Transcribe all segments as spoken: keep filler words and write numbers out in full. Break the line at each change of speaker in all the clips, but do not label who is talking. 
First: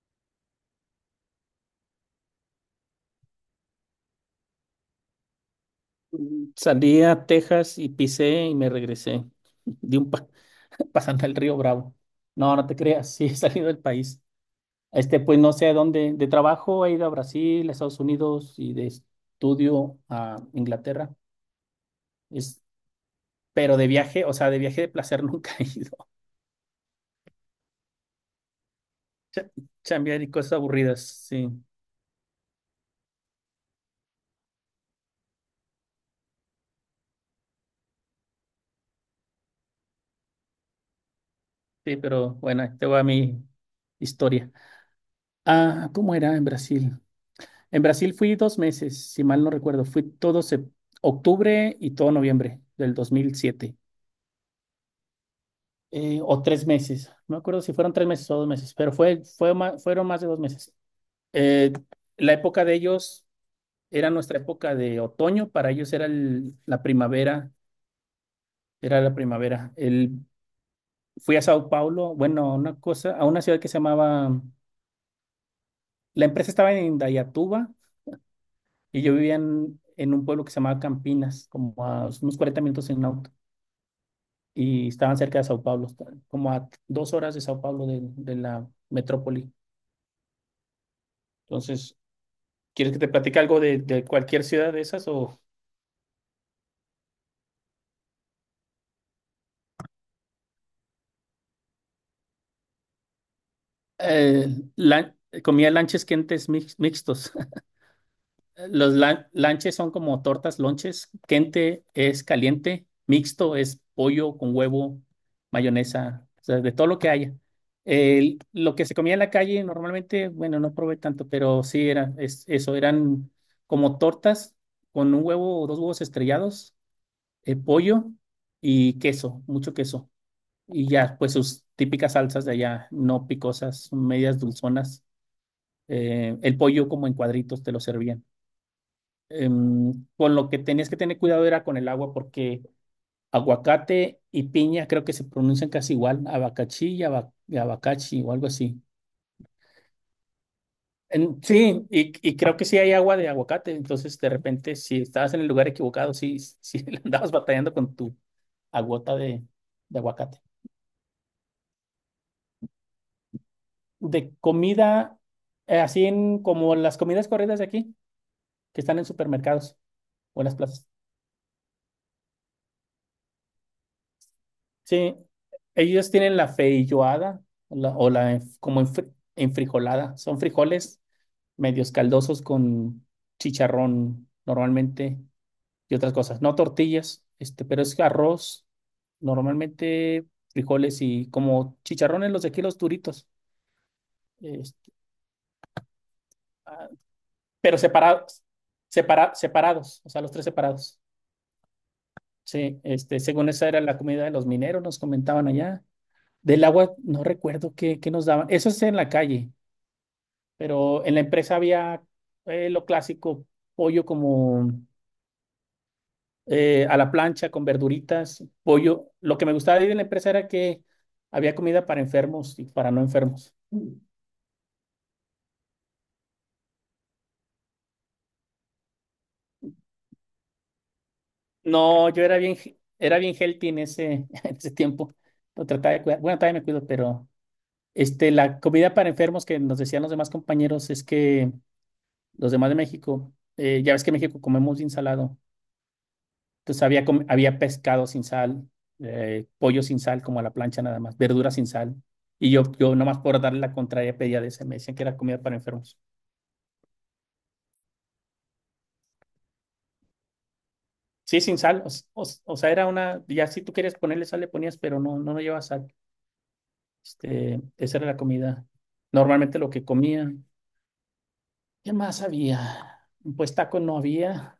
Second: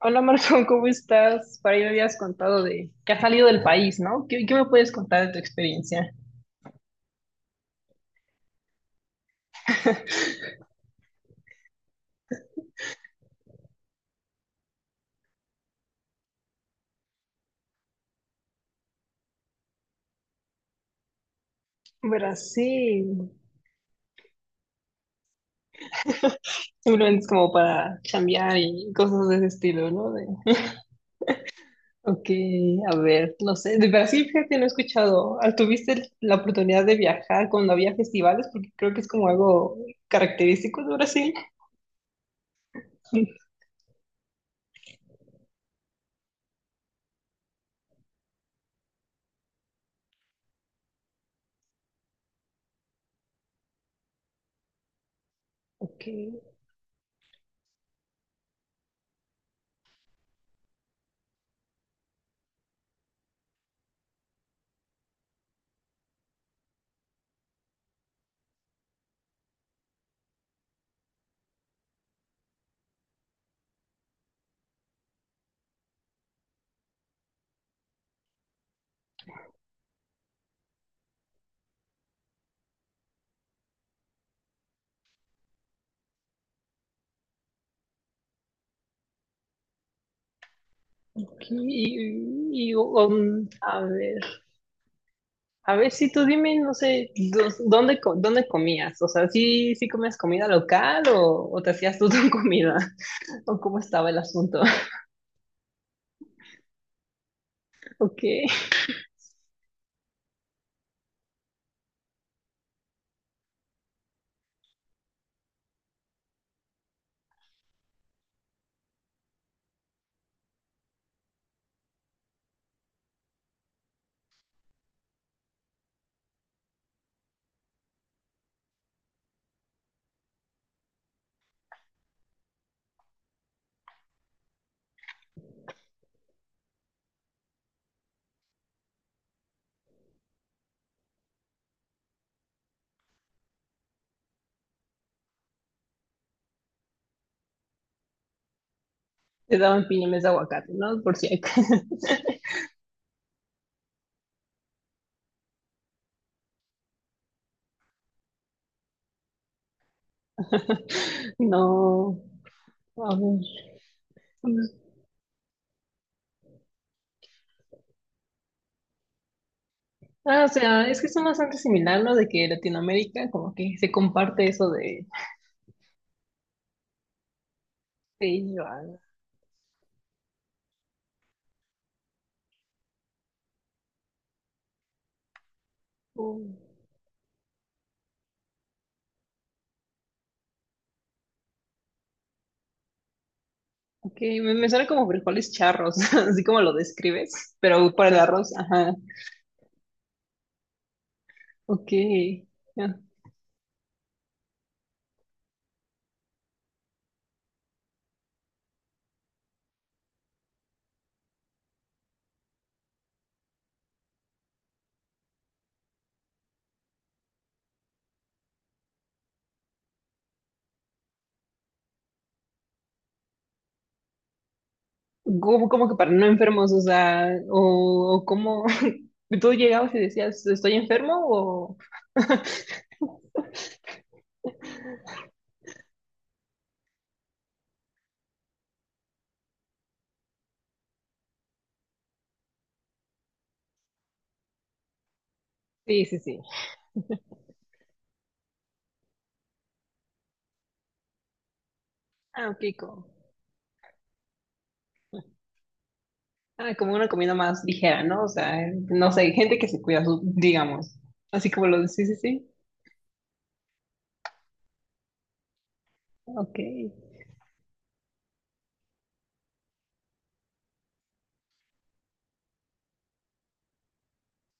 Hola Marco, ¿cómo estás? Para ahí me habías contado de que has salido del país, ¿no? ¿Qué, qué me puedes contar de tu experiencia?
Salí a Texas y pisé y me regresé. Di un pa- pasando el río Bravo. No, no te creas, sí he salido del país. Este, pues no sé a dónde. De trabajo he ido a Brasil, a Estados Unidos y de estudio a Inglaterra. Es,
Brasil.
pero de viaje, o sea, de viaje de placer nunca he ido.
Simplemente es como para chambear y cosas de ese
Cha-
estilo, ¿no?
Chambear
De-
y cosas aburridas, sí.
ok, a ver, no sé. De Brasil, fíjate, no he escuchado. Ah, ¿tuviste el- la oportunidad de viajar cuando había festivales? Porque creo que es como algo característico de Brasil.
Sí, pero bueno, ahí te voy a mi historia. Ah, ¿cómo era en Brasil? En Brasil fui dos meses, si mal no recuerdo. Fui todo sep- octubre y todo noviembre del dos mil siete.
Ok,
Eh, o tres meses. No me acuerdo si fueron tres meses o dos meses, pero fue, fue ma- fueron más de dos meses. Eh, la época de ellos era nuestra época de otoño. Para ellos era el- la primavera. Era la primavera. El, fui a Sao Paulo, bueno, a una cosa, a una ciudad que se llamaba... La empresa estaba en Indaiatuba y yo vivía en, en un pueblo que se llamaba Campinas, como a unos cuarenta minutos en auto. Y estaban cerca de Sao Paulo, como a dos horas de Sao Paulo de, de la metrópoli.
ok,
Entonces,
y, y,
¿quieres que te platique
um,
algo de,
a
de
ver.
cualquier ciudad de esas o
A ver, si tú dime, no sé, dos- ¿dónde, co- dónde comías? O sea, ¿sí, sí comías comida local o, o te hacías tú tu comida? ¿O cómo estaba el
eh,
asunto?
la- comía lanches quentes mix- mixtos?
¿O
Los lan- lanches son como tortas, lonches. Kente es caliente, mixto es pollo con huevo, mayonesa, o sea, de todo lo que haya. El- lo que se comía en la calle normalmente, bueno, no probé tanto, pero sí era es- eso, eran como tortas con un huevo o dos huevos estrellados, eh, pollo y queso, mucho queso. Y ya, pues sus típicas salsas de allá, no picosas, medias dulzonas. Eh, el pollo como en cuadritos te lo servían em, con lo que tenías que tener cuidado era con el agua, porque aguacate y piña creo que se pronuncian casi igual, abacachí y, aba- y abacachi o algo así.
te daban piñones de aguacate, ¿no? Por si
En-
acaso.
sí, y, y creo que sí hay agua de aguacate, entonces de repente si estabas en el lugar equivocado, sí, sí le andabas batallando con tu agota de, de aguacate.
No, a ver.
De comida, eh, así en, como las comidas corridas de aquí, que están en supermercados o
Ah,
en
o
las
sea,
plazas.
es que son bastante similar, ¿no? De que Latinoamérica como que se comparte eso de
Sí, ellos tienen la feijoada la- o la enf- como
ello.
enfri- enfrijolada. Son frijoles medios caldosos con chicharrón normalmente y otras cosas.
Ok,
No tortillas, este, pero es arroz, normalmente frijoles y como chicharrones los de aquí, los duritos,
me, me suena
este,
como frijoles charros, así como lo
ah,
describes,
pero
pero para el
separados,
arroz, ajá.
separa- separados, o sea, los tres separados.
Ok.
Sí, este, según esa era la comida de los mineros, nos comentaban allá. Del agua, no recuerdo qué, qué nos daban. Eso es en la calle. Pero en la empresa había eh, lo clásico, pollo como eh, a la plancha con verduritas, pollo. Lo que me gustaba de ir en la empresa era que había comida para enfermos y para no enfermos.
Como, como que para no enfermos, o sea, o, o cómo tú llegabas y decías, ¿estoy enfermo? O...
No, yo era bien, he- era bien healthy en ese, en ese tiempo. Lo trataba de cuidar. Bueno, todavía me cuido, pero este, la comida para enfermos que nos decían los demás compañeros es que los demás de México, eh, ya ves que en México comemos ensalado.
Sí, sí, sí.
Entonces había, había pescado sin sal, eh, pollo sin sal, como a la plancha nada más, verduras sin sal.
Ah,
Y
ok,
yo, yo
como,
nomás por darle la contraria pedía de ese, me decían que era comida para enfermos.
ah, como una comida más ligera, ¿no? O sea, no sé, gente que se cuida, su- digamos.
Sí,
Así
sin
como lo
sal,
de, sí, sí,
o, o
sí.
o sea, era una, ya si tú querías ponerle sal le ponías, pero no, no, no llevaba sal.
Ok.
Este, esa era la comida. Normalmente lo que comía. ¿Qué más había? Pues taco no había.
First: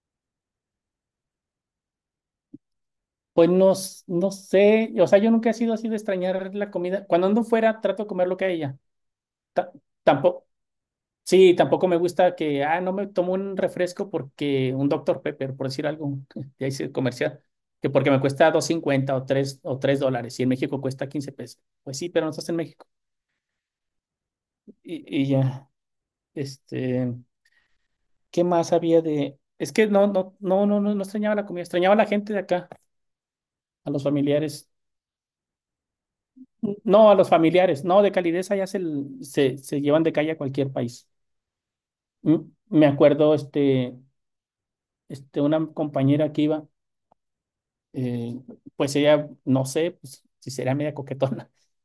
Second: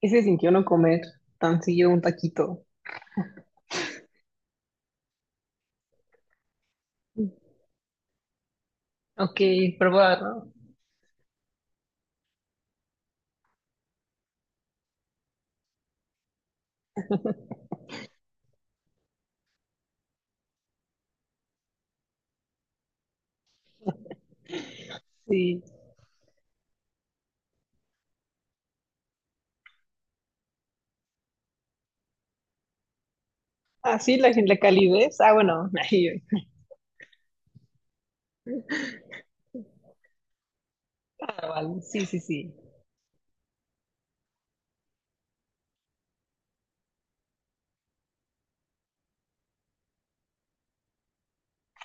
¿Y se sintió no comer tan seguido un taquito?
Pues no, no sé, o sea, yo nunca he sido así de extrañar la comida. Cuando ando fuera, trato de comer lo que haya.
Ok,
Ta-
probar,
Tampoco,
¿no?
sí, tampoco me gusta que, ah, no me tomo un refresco porque un doctor Pepper, por decir algo, ya hice comercial, que porque me cuesta dos cincuenta o tres o tres dólares y en México cuesta quince pesos. Pues sí, pero no estás en México. Y, y
Sí.
ya, este, ¿qué más había de...? Es que no, no, no, no, no, no extrañaba la comida, extrañaba a la gente de acá, a
Ah,
los
sí, la, gen- la
familiares.
calidez. Ah, bueno, ahí.
No, a los familiares, no, de calidez allá se, se, se llevan de calle a cualquier país.
Ah, vale, sí, sí,
Mm,
sí.
me acuerdo, este, este, una compañera que iba eh, pues ella, no sé, pues, si será media coquetona.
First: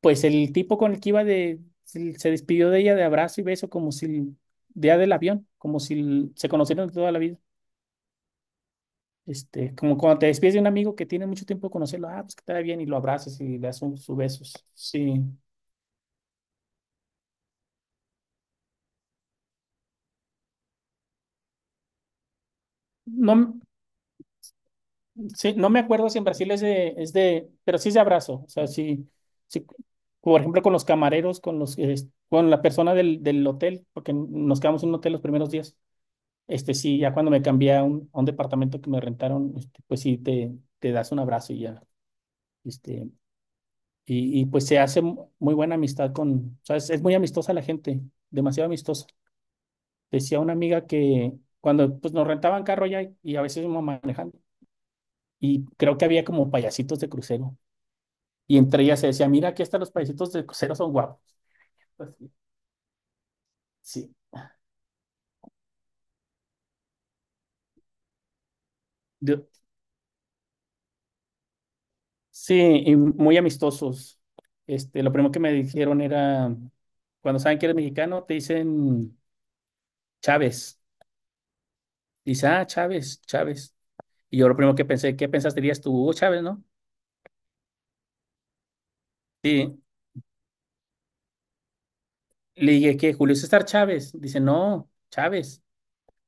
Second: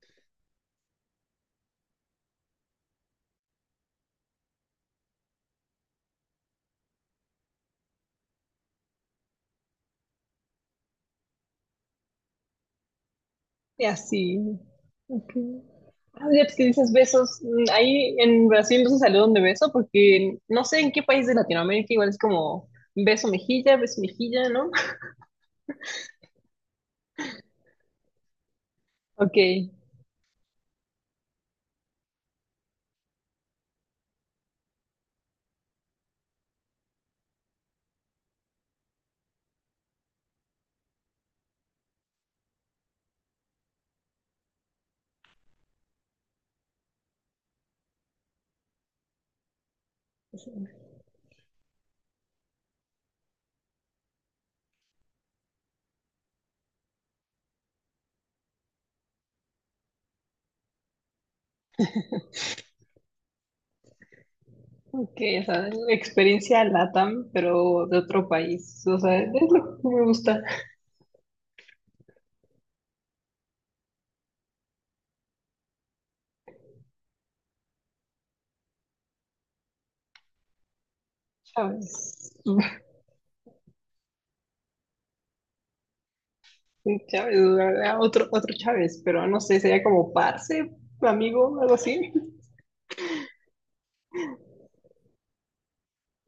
Pues el tipo con el que iba de, se se despidió de ella de abrazo y beso como si día del avión, como si se conocieran de toda la vida. Este, como cuando te despides de un amigo que tiene mucho tiempo de conocerlo, ah, pues que te vaya bien y lo abrazas y le das
Y
un, sus
así.
besos. Sí.
Ok. Ah, ya pues, que dices besos, mm, ahí en Brasil no se saludan de beso porque no sé en qué país de Latinoamérica igual es como beso
No, m-
mejilla, beso mejilla, ¿no?
sí, no me acuerdo si en Brasil es de, es de, pero sí es de abrazo. O sea, sí,
Ok,
sí, por ejemplo, con los camareros, con los, eh, con la persona del, del hotel, porque nos quedamos en un hotel los primeros días. Este sí, ya cuando me cambié a un, a un departamento que me rentaron, este, pues sí, te, te das un abrazo y ya. Este, y, y pues se hace mu- muy buena amistad con, ¿sabes? Es es muy amistosa la gente, demasiado amistosa. Decía una amiga que cuando pues, nos rentaban carro ya y y a veces íbamos manejando, y creo que había como payasitos de crucero. Y entre ellas se decía, mira, aquí están los payasitos de crucero son guapos. Pues, sí,
ok, o sea, experiencia LATAM, pero de otro país, o sea, es
sí.
lo que me gusta.
Sí, y muy amistosos. Este, lo primero que me dijeron era, cuando saben que eres mexicano, te dicen Chávez.
Chávez,
Dice, ah, Chávez, Chávez. Y yo lo primero que pensé, ¿qué pensaste dirías tú, Hugo Chávez, no?
Chávez, ah, otro, otro Chávez, pero no sé,
Sí,
sería como parce, amigo, algo así.
le dije, ¿qué? Julio César Chávez. Dice, no, Chávez.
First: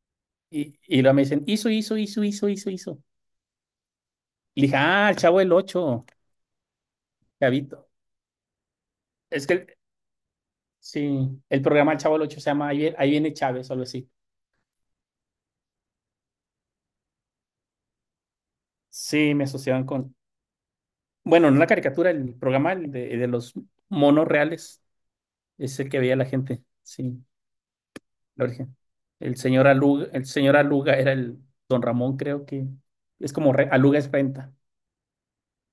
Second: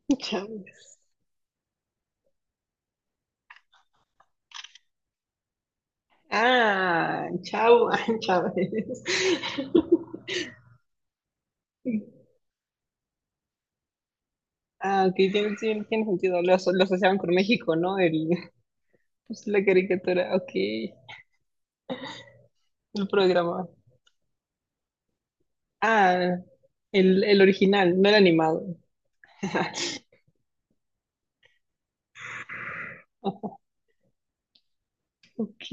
Y,
Chávez.
y luego me dicen, hizo, hizo, hizo, hizo, hizo, hizo. Le dije, ah, el Chavo del Ocho,
Ah,
Chavito.
chao, Chávez.
Es que, el- sí, el programa El Chavo del Ocho se llama Ahí vie- Ahí viene Chávez o algo así.
Ah, ok, tiene, sí, tiene sentido. Lo, aso- lo asociaban con México, ¿no? El,
Sí, me
pues, la
asociaban con,
caricatura, ok.
bueno, no la caricatura, el programa el
El
de, de los
programa.
monos reales es el que veía la
Ah,
gente,
el,
sí,
el original, no el
la
animado.
origen. El señor Aluga, el señor Aluga era el don Ramón, creo que es como re- Aluga es renta.
Ok.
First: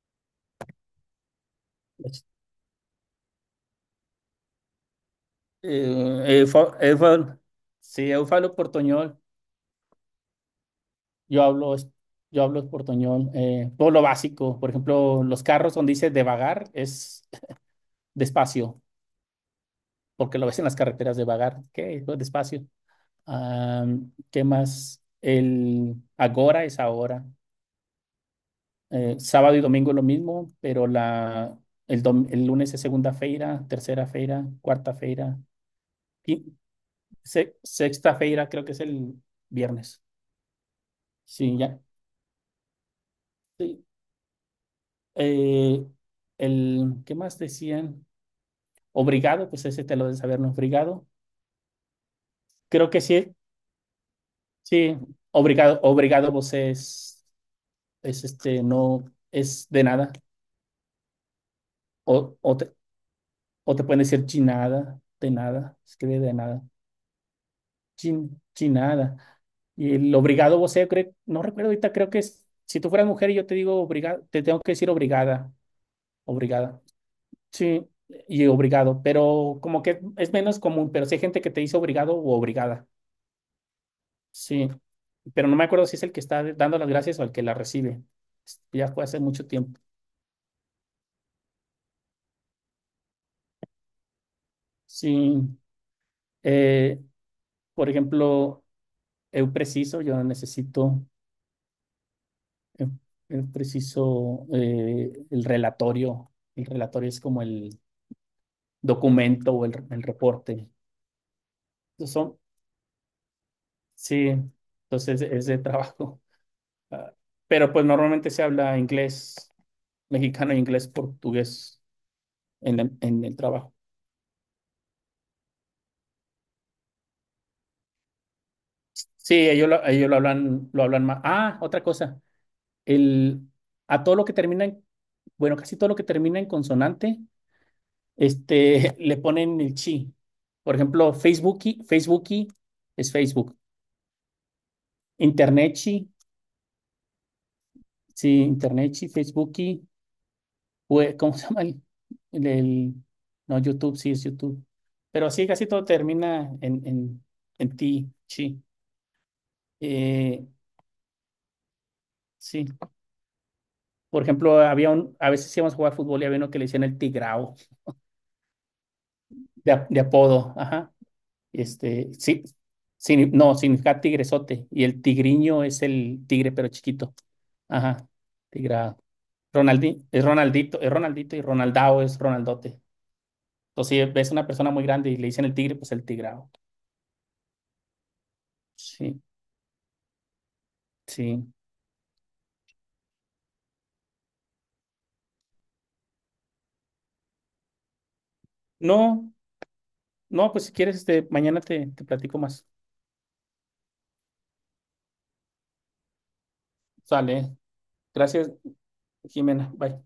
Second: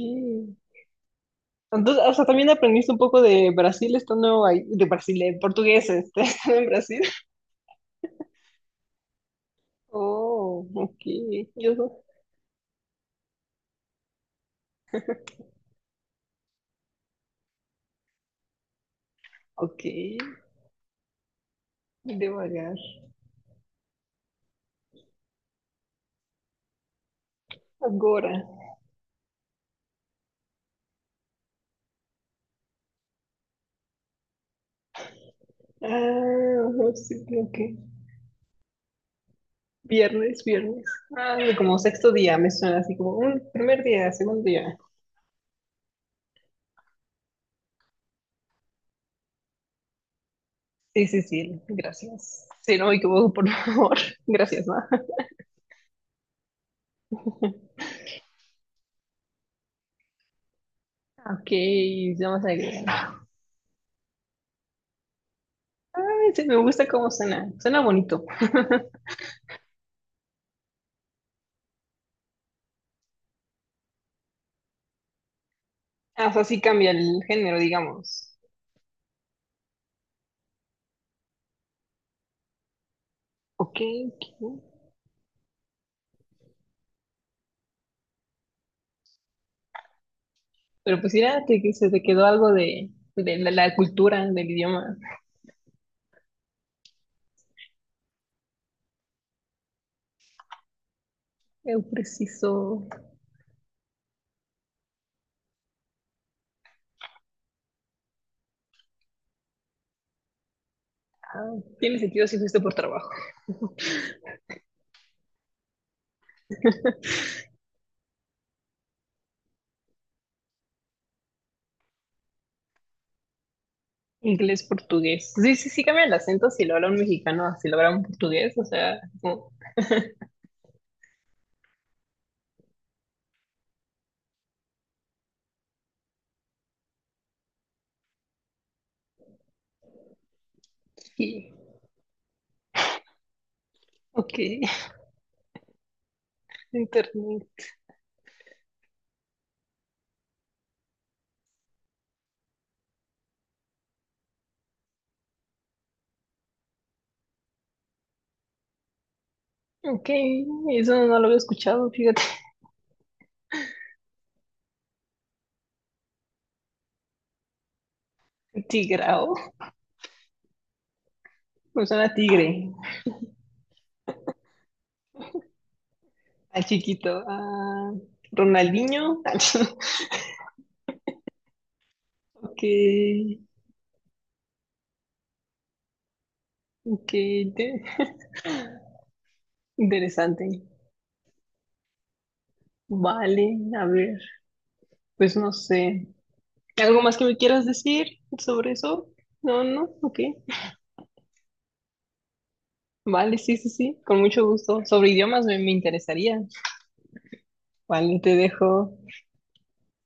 Entonces, o sea,
Es-
también aprendiste un poco de Brasil estando ahí, de Brasil, de portugués, este,
eh,
estando en
Eufa-
Brasil.
Eufa- sí, yo hablo portoñol,
Oh, ok.
yo
Yo,
hablo, es-
so-
yo hablo portoñol, eh, todo lo básico, por ejemplo, los carros donde dice devagar es despacio,
ok.
porque lo ves en las carreteras devagar, ¿qué? Pues despacio.
Devagar.
Ah, ¿qué más? El agora es ahora.
Agora.
Eh, sábado y domingo lo mismo, pero la, el, dom- el lunes es segunda feira, tercera feira, cuarta feira, qui-
Ah, no, sí,
se-
ok.
sexta feira creo que es el viernes.
Viernes, viernes. Ah,
Sí,
como
ya.
sexto día me suena así como un primer
Sí.
día, segundo día.
Eh, el, ¿qué más decían? Obrigado, pues ese te lo de saber, ¿no?
Sí,
Obrigado.
sí, sí, gracias. Sí,
Creo
no, y
que
como,
sí,
por favor, gracias, ¿no?
sí. Obrigado, obrigado, vos es, es este, no, es de nada.
Ok,
O,
vamos a
o
ver.
o te pueden decir chinada, de nada, escribe
Ay,
de
sí, me
nada,
gusta cómo suena. Suena bonito.
chin, chinada. Y el obrigado vos sea creo, no recuerdo ahorita, creo que es, si tú fueras mujer y yo te digo obrigada, te tengo que decir obrigada,
Ah, o sea, sí
obrigada.
cambia el género,
Sí,
digamos.
y obrigado, pero como que es menos común, pero sí hay gente que te dice obrigado o obrigada.
Ok, ok.
Sí, pero no me acuerdo si es el que está dando las gracias o el que la recibe. Ya fue hace mucho tiempo.
Pero pues mira, te- que se te quedó algo de, de la, la cultura, del idioma.
Sí, eh, por ejemplo, eu preciso, yo necesito.
Eu preciso.
Es, es preciso eh, el relatorio. El relatorio es como el documento o el, el reporte.
Ah, tiene
Entonces
sentido si
son,
fuiste por trabajo.
sí, entonces es de trabajo. Ah, pero pues normalmente se habla inglés mexicano e inglés portugués en, la- en el trabajo.
Inglés, portugués. Sí, sí, sí cambia el acento si lo habla un mexicano, a si lo habla un portugués, o sea,
Sí,
como,
ellos lo, ellos lo hablan, lo hablan más. Ah, otra cosa. El, a todo lo que termina en, bueno, casi todo lo que termina en consonante este, le ponen el chi. Por ejemplo,
sí,
Facebooki, Facebooki es Facebook.
ok,
Internetchi,
internet.
sí, Internetchi, Facebooki, ¿cómo se llama? El, el- no, YouTube, sí es YouTube. Pero así casi todo termina en, en, en ti, chi.
Ok,
Eh,
eso no lo había escuchado, fíjate.
sí, por ejemplo, había un, a veces íbamos a jugar fútbol y había uno que le decían el tigrao,
Tigrao,
de, ap- de apodo, ajá.
me suena
Este,
a
sí,
tigre,
sí, no, significa tigresote. Y el tigriño es el tigre,
a
pero
chiquito,
chiquito.
a
Ajá, tigrado.
Ronaldinho.
Ronaldi, es Ronaldito, es Ronaldito y Ronaldao es
Ok,
Ronaldote. Entonces, si ves una persona muy grande y le dicen el tigre, pues el tigrado.
ok, te-
Sí,
interesante.
sí.
Vale, a ver, pues no sé. ¿Algo más que me quieras decir sobre eso?
No,
No, no, ok.
no, pues si quieres, este, mañana te, te platico más.
Vale, sí, sí, sí, con mucho gusto. Sobre idiomas me, me interesaría.
Sale.
Vale, te
Gracias,
dejo.
Jimena. Bye.